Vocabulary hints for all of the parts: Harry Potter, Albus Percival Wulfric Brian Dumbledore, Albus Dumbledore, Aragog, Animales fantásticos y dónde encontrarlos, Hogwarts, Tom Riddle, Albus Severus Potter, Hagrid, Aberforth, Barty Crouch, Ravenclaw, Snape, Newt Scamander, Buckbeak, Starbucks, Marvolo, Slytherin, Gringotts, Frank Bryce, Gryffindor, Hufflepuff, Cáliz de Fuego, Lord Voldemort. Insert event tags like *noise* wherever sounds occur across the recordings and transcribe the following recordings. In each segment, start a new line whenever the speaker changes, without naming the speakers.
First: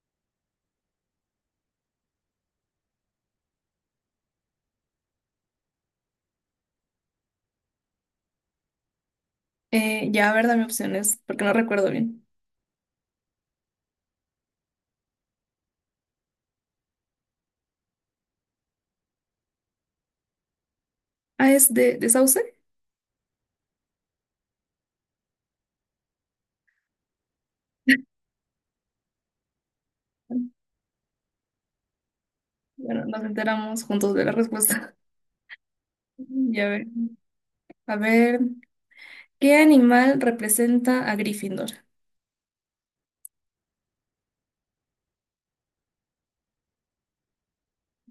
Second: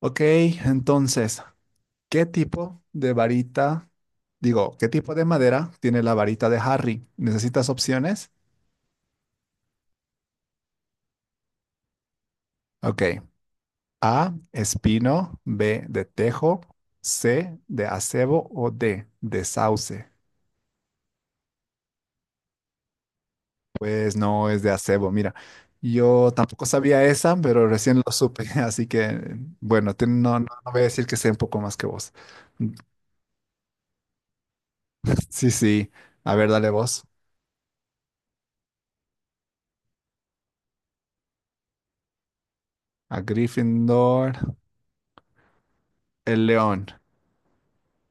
Ok, entonces, ¿qué tipo de varita, digo, qué tipo de madera tiene la varita de Harry? ¿Necesitas opciones?
Ya, a ver, dame opciones, porque no recuerdo bien.
Ok, A, espino, B, de tejo, C, de acebo o D, de sauce.
Ah, ¿es de Sauce?
Pues no es de acebo, mira, yo tampoco sabía esa, pero recién lo supe, *laughs* así que, bueno, no voy a decir que sé un poco más que vos.
Bueno,
*laughs*
nos enteramos juntos de la respuesta. *laughs*
Sí, sí, a ver,
Ya
dale
ver.
vos.
A ver, ¿qué animal representa a Gryffindor?
A Gryffindor, el león.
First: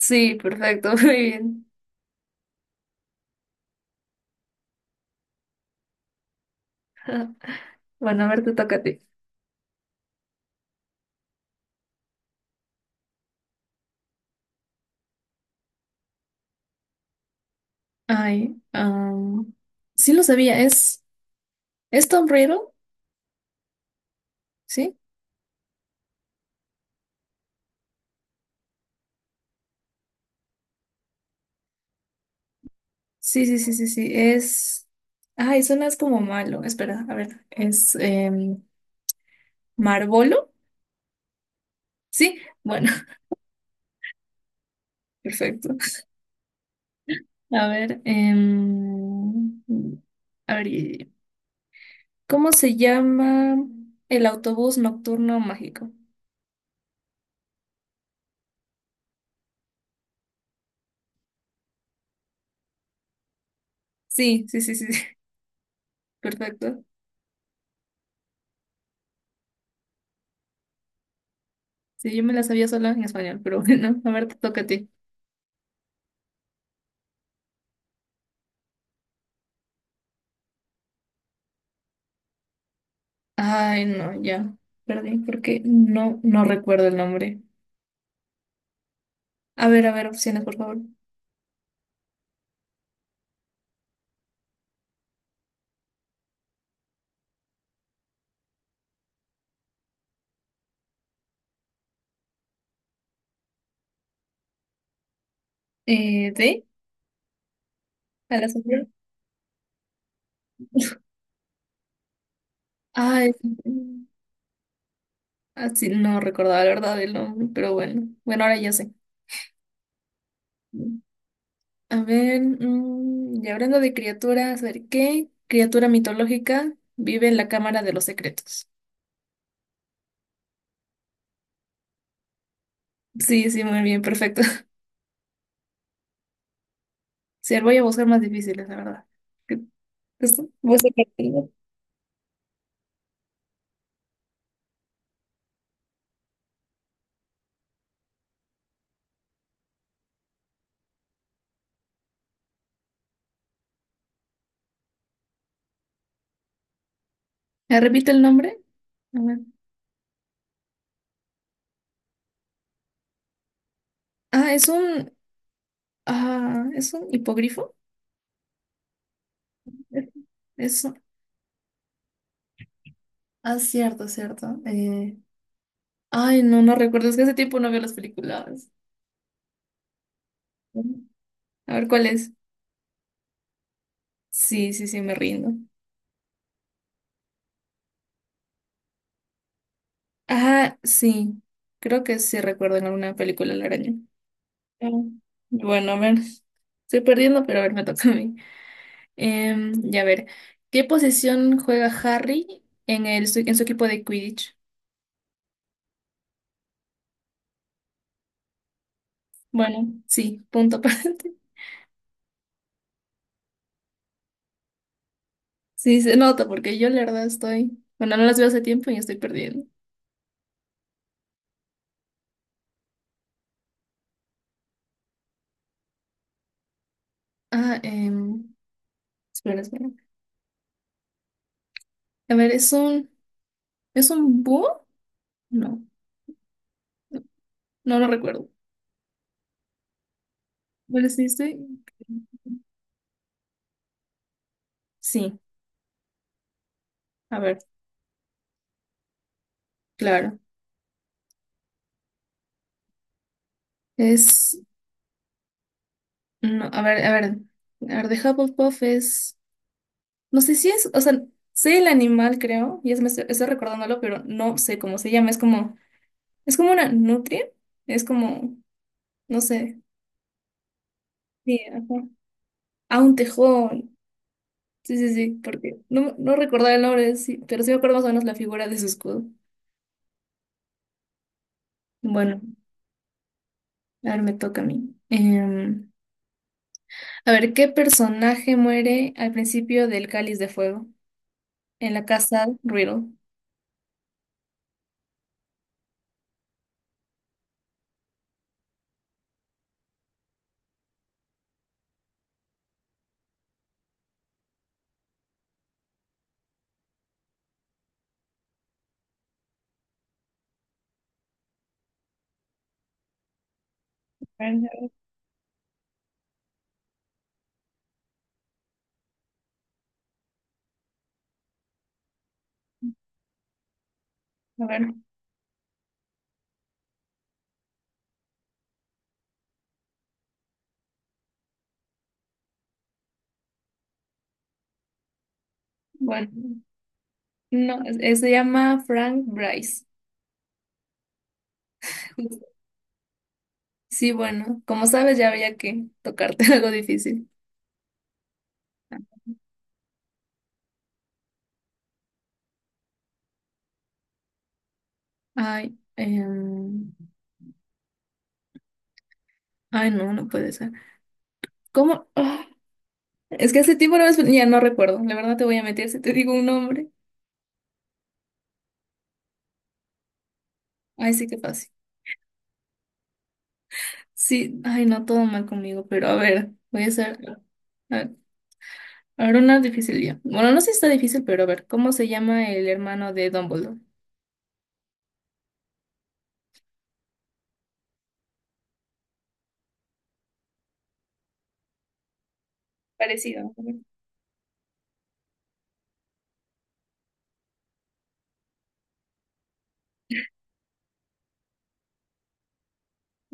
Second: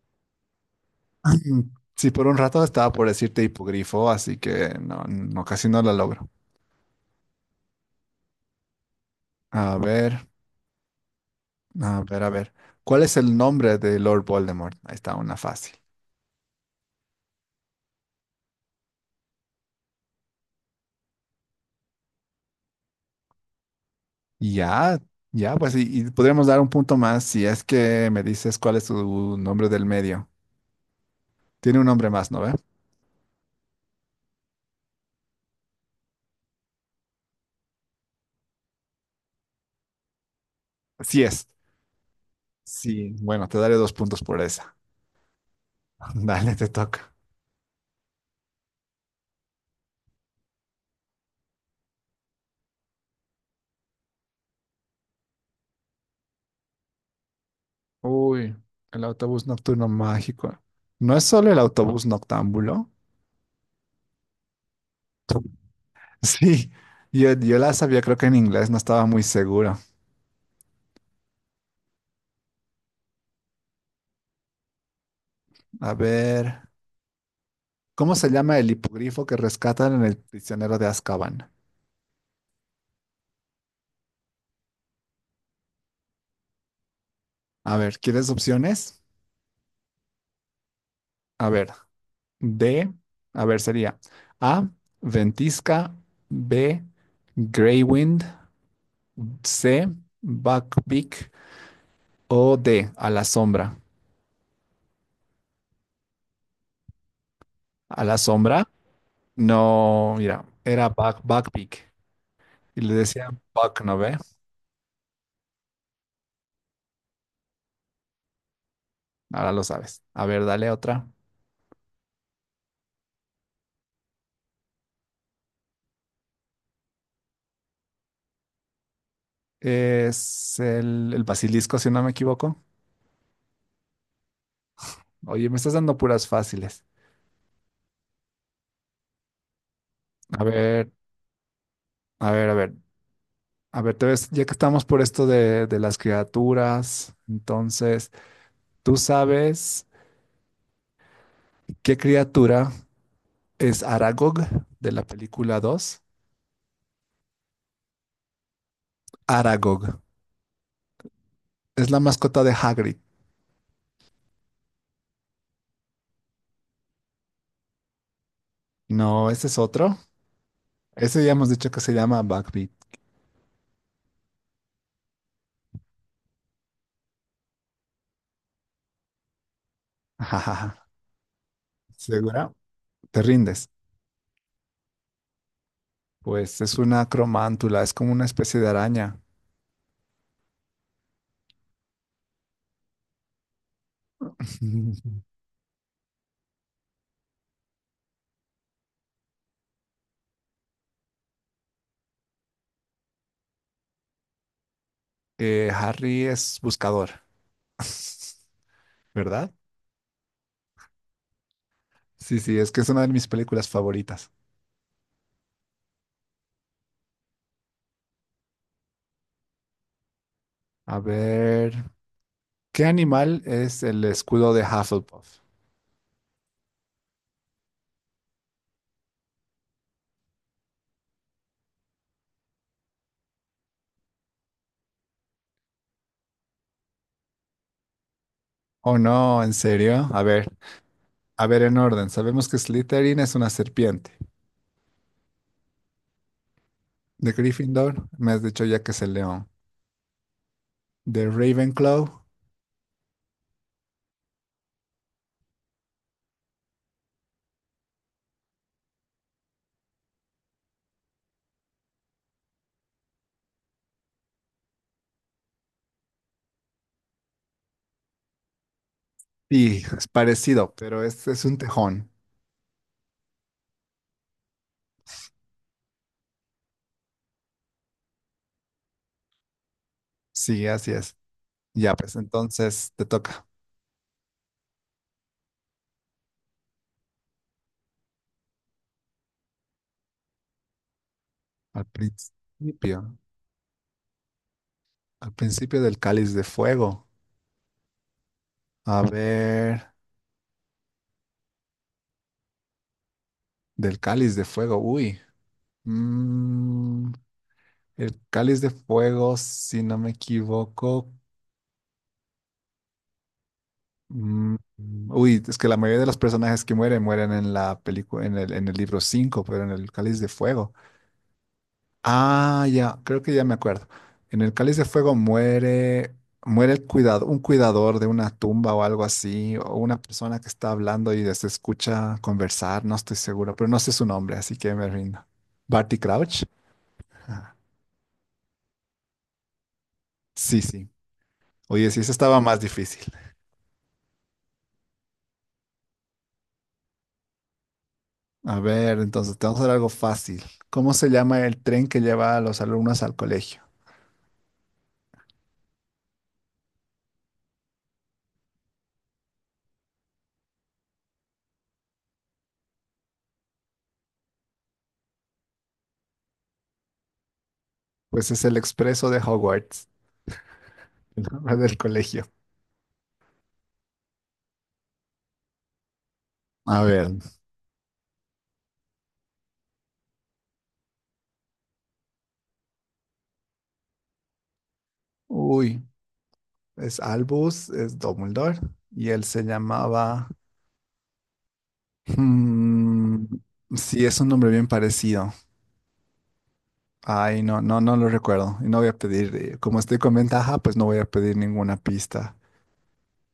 Sí, perfecto, *laughs* muy bien.
*clears throat* Sí, por un rato estaba por decirte hipogrifo, así que no, casi no la logro.
*laughs* Bueno, a ver, te toca a ti.
A ver, a ver. ¿Cuál es el nombre de Lord Voldemort? Ahí está una fácil.
Ay, am, sí lo sabía, es Tom Riddle, ¿sí?
Ya, ya, pues, y podríamos dar un punto más si es que me dices cuál es su nombre del medio. Tiene un nombre más, ¿no ve?
Sí, sí, sí, sí, sí, es... Ay, suena es como malo, espera, a ver, Marvolo,
Sí es.
¿sí? Bueno,
Sí, bueno, te daré dos puntos por esa.
*laughs* perfecto.
*laughs* Dale, te toca.
A ver, em, a ver, ¿cómo se llama el autobús nocturno mágico?
Uy, el autobús nocturno mágico. ¿No es solo el autobús noctámbulo?
Sí, sí, sí, sí, sí, *laughs*
*laughs* Sí,
perfecto.
yo la sabía, creo que en inglés no estaba muy seguro.
Sí, yo me la sabía sola en español, pero *laughs* bueno, a ver, te toca a ti.
A ver, ¿cómo se llama el hipogrifo que rescatan en el prisionero de Azkaban?
Ay, no, ya, perdí, porque no recuerdo el nombre.
A ver, ¿quieres opciones?
A ver, opciones, por favor.
A ver, D, a ver, sería A, Ventisca, B, Greywind, C, Buckbeak o D, a la sombra.
¿De?
A la
¿A la
sombra,
sombra?
no, mira, era Buckbeak y le
Ay,
decían Buck, ¿no ve?
así no recordaba la verdad el nombre, pero bueno, bueno, ahora ya sé.
Ahora lo sabes. A ver, dale otra.
Y hablando de criaturas, a ver, ¿qué criatura mitológica vive en la Cámara de los Secretos?
Es el basilisco, si no me equivoco.
Sí, sí, muy bien, perfecto. *laughs*
Oye, me estás dando puras fáciles.
Sí, voy a buscar más difíciles, la verdad. ¿Qué- qué
A
Voy a
ver,
sacar primero.
a ver. A ver, te ves, ya que estamos por esto de las criaturas, entonces, ¿tú sabes qué criatura es Aragog de la película dos?
¿Me repite el nombre? A ver.
Aragog. Es la mascota de Hagrid.
Ah, es un, ah, es un hipogrifo.
No, ese es otro.
Es, es un-
Ese ya hemos dicho que se llama Buckbeak.
ah, cierto, cierto. No, recuerdo, es que hace tiempo no veo las películas.
Ajajaja.
A ver,
*laughs*
¿cuál es?
¿Segura? ¿Te rindes?
Sí, sí, sí, me rindo.
Pues es una cromántula, es como una especie de araña.
Ah, sí, creo que sí recuerdo en alguna película la araña. Ah,
*laughs*
bueno, a ver, estoy perdiendo, pero a ver, me toca a mí. Em, ya a ver, ¿Qué posición juega Harry en en su equipo de Quidditch?
Harry es buscador, *laughs* ¿verdad?
Bueno, sí, punto *laughs* para ti.
Sí, sí, es que es una de mis películas favoritas.
Sí, se nota porque yo la verdad estoy, bueno, no las veo hace tiempo y estoy perdiendo.
A ver, ¿qué animal es el escudo de Hufflepuff?
Ah, em, espera, espera. A ver, ¿es un búho? No, no lo recuerdo.
Oh, no, ¿en serio?
Bueno, sí,
A
estoy-
ver en orden. Sabemos que Slytherin es una serpiente.
Sí,
De
a ver,
Gryffindor, me has dicho ya que es el león.
claro.
De Ravenclaw,
Es No, a ver, a ver, a ver, de Hufflepuff es, no sé si es, o sea, sé el animal, creo, y es, me estoy, estoy recordándolo, pero no sé cómo se llama, es como una nutria, es como, no sé,
sí, es parecido, pero este es un
sí, ajá.
tejón.
Ah, un tejón, sí, sí, sí, porque no, no recordaba el nombre, sí, pero sí me acuerdo más o menos la figura de su escudo.
Sí, así es. Ya, pues
Bueno,
entonces te toca.
a ver, me toca a mí. A ver, ¿qué personaje muere al principio del Cáliz de Fuego
Al
en la casa Riddle?
principio, al principio del cáliz de fuego. A ver, del cáliz de fuego, uy. Mm, el cáliz de fuego, si no me equivoco.
A
mm,
ver,
uy, es que la mayoría de los personajes que mueren mueren en la película, en el libro 5, pero en el cáliz de fuego. Ah, ya, creo que ya me acuerdo. En el
a
cáliz de
ver,
fuego muere, muere el cuidado, un cuidador de una tumba o algo así, o una persona que está hablando y se escucha conversar, no estoy seguro, pero no sé su nombre, así que me rindo. Barty
bueno.
Crouch.
No, es- se llama Frank Bryce.
Sí, sí. Oye, sí, eso estaba más
*laughs*
difícil.
Sí, bueno, como sabes, ya había que tocarte *laughs* algo difícil.
A ver, entonces, te vamos a hacer algo fácil. ¿Cómo se llama el tren que lleva a los alumnos al colegio?
Ay, em, ay, no, no puede ser. ¿Cómo? Ah, es que hace tiempo no ves- ya no recuerdo. La verdad te voy a meter si te digo un nombre.
Pues es el expreso de Hogwarts,
Ay,
*laughs* el
sí, qué
nombre
fácil.
del colegio.
Sí, ay, no, todo mal conmigo, pero a ver,
A
voy a
ver.
hacer. A a ver, una difícil ya. Bueno, no sé si está difícil, pero a ver, ¿cómo se llama el hermano de Dumbledore?
Uy, es Albus, es Dumbledore, y él se llamaba... mm,
Parecido.
sí, es un nombre bien parecido. Ay, no, lo recuerdo. Y no voy a pedir, como estoy con ventaja, pues no voy a pedir ninguna pista.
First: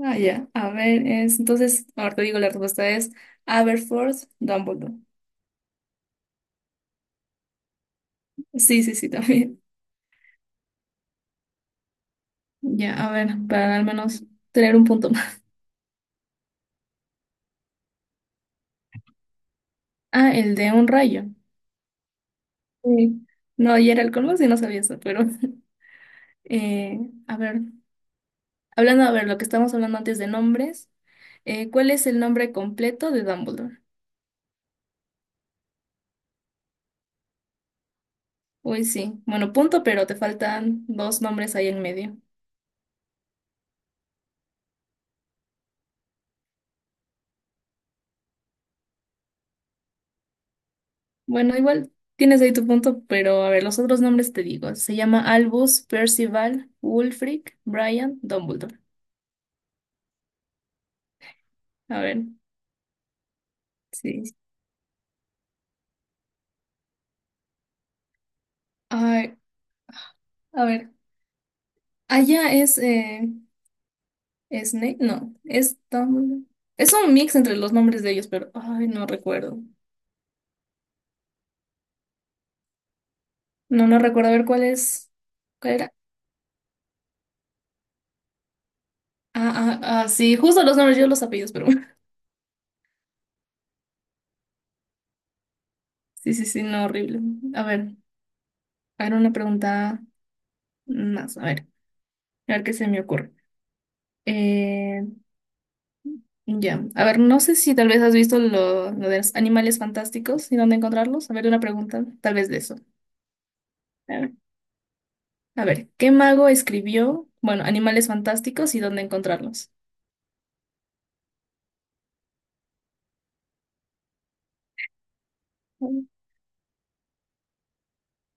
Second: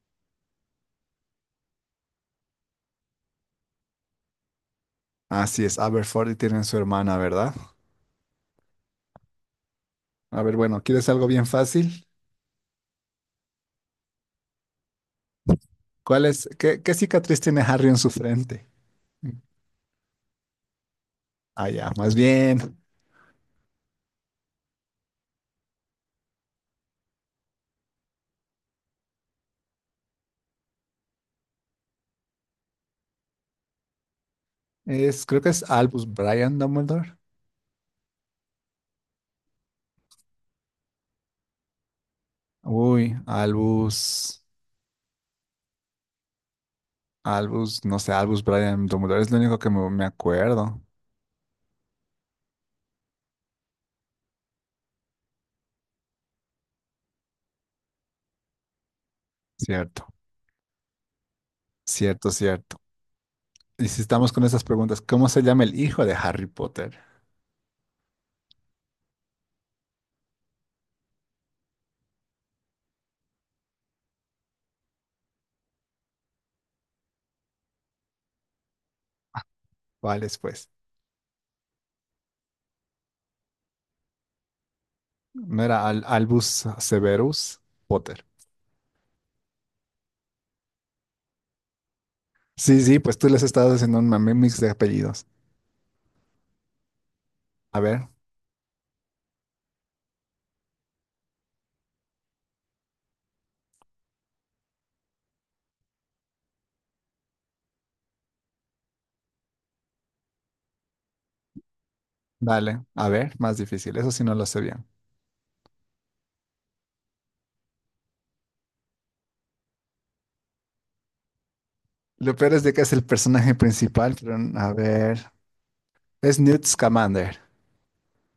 Ah, ya. A ver, es. Entonces, ahora te digo, la respuesta es Aberforth Dumbledore.
Así es, Aberforth y tienen su hermana, ¿verdad?
Sí, sí, sí, *laughs* también.
A ver, bueno, ¿quieres algo bien fácil?
Ya, a ver, para al menos tener un punto más.
¿Cuál es? ¿Qué cicatriz tiene Harry en su frente?
Ah, el de un rayo.
Ah, ya, más bien.
Sí. No, y era el colmo, sí, no sabía eso, pero. *laughs* eh, a ver, hablando, a ver, lo que estábamos hablando antes de nombres, ¿cuál es el nombre completo de Dumbledore?
Es, creo que es Albus Brian Dumbledore.
Uy, sí. Bueno, punto, pero te faltan dos nombres ahí en medio.
Uy, Albus. Albus, no sé, Albus Brian Dumbledore es lo único que me acuerdo.
Bueno, igual tienes ahí tu punto, pero a ver, los otros nombres te digo. Se llama Albus, Percival, Wulfric, Brian, Dumbledore.
Cierto,
A ver,
cierto. Y si estamos
sí.
con esas preguntas, ¿cómo se llama el hijo de Harry Potter?
Ay, a ver, allá es Snape, no, es Dumbledore. Es un mix entre los nombres de ellos, pero ay, no recuerdo.
¿Cuál es, pues?
No, no recuerdo. A ver, ¿cuál es?
¿No
¿Cuál
era
era?
Albus Severus Potter?
Ah, ah, ah, sí, justo los nombres, yo los apellidos, pero
Sí, sí, pues tú les estabas haciendo un mame mix de apellidos.
*laughs* sí, sí, sí, no, horrible. A
A
ver,
ver,
a ver, una pregunta más, a ver qué se me ocurre. Eh, Ya. A ver, no sé si tal vez has visto lo de los animales fantásticos y dónde encontrarlos. A ver, una pregunta, tal vez de eso.
vale, a ver, más difícil. Eso
A
sí
ver,
no lo sé bien.
a ver, ¿qué mago escribió, bueno, animales fantásticos y dónde encontrarlos?
Lo peor es de que es el personaje principal, pero a ver. Es Newt Scamander.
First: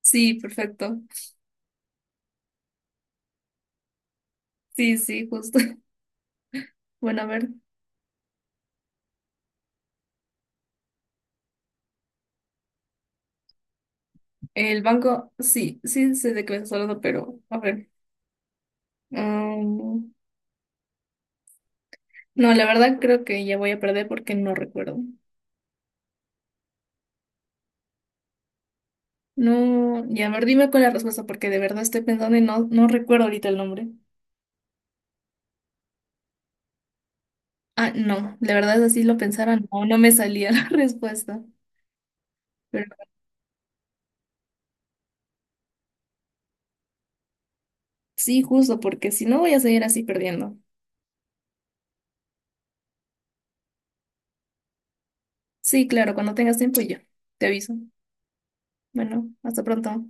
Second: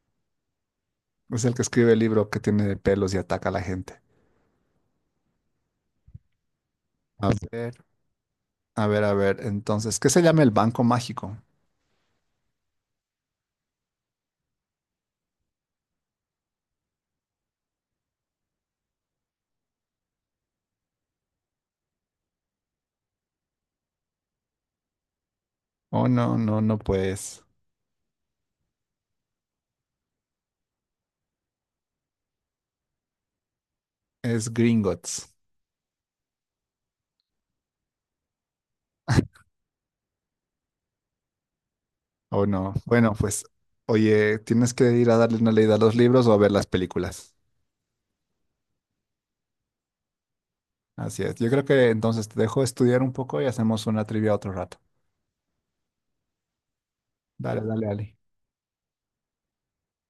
Sí, perfecto.
Es el que escribe el libro que tiene pelos y ataca a la gente.
Sí, sí, justo. *laughs* Bueno, a
A
ver,
ver, a ver. Entonces, ¿qué se llama el Banco Mágico?
el banco, sí, sí sé de qué me estás hablando, pero a ver. Mm, no, la verdad creo que ya voy a perder porque no recuerdo.
Oh, no, pues.
No, ya, a ver, dime con la respuesta porque de verdad estoy pensando y no, no recuerdo ahorita el nombre.
Es Gringotts.
Ah, no, la verdad así lo pensara, no, no me salía *laughs* la respuesta.
Oh, no.
Pero
Bueno, pues, oye, tienes que ir a darle una leída a los libros o a ver las películas.
sí, justo, porque si no voy a seguir así perdiendo.
Así es. Yo creo que entonces te dejo estudiar un poco y hacemos una trivia otro rato.
Sí, claro, cuando tengas tiempo yo te
Dale,
aviso.
dale, Ali.
Bueno, hasta pronto.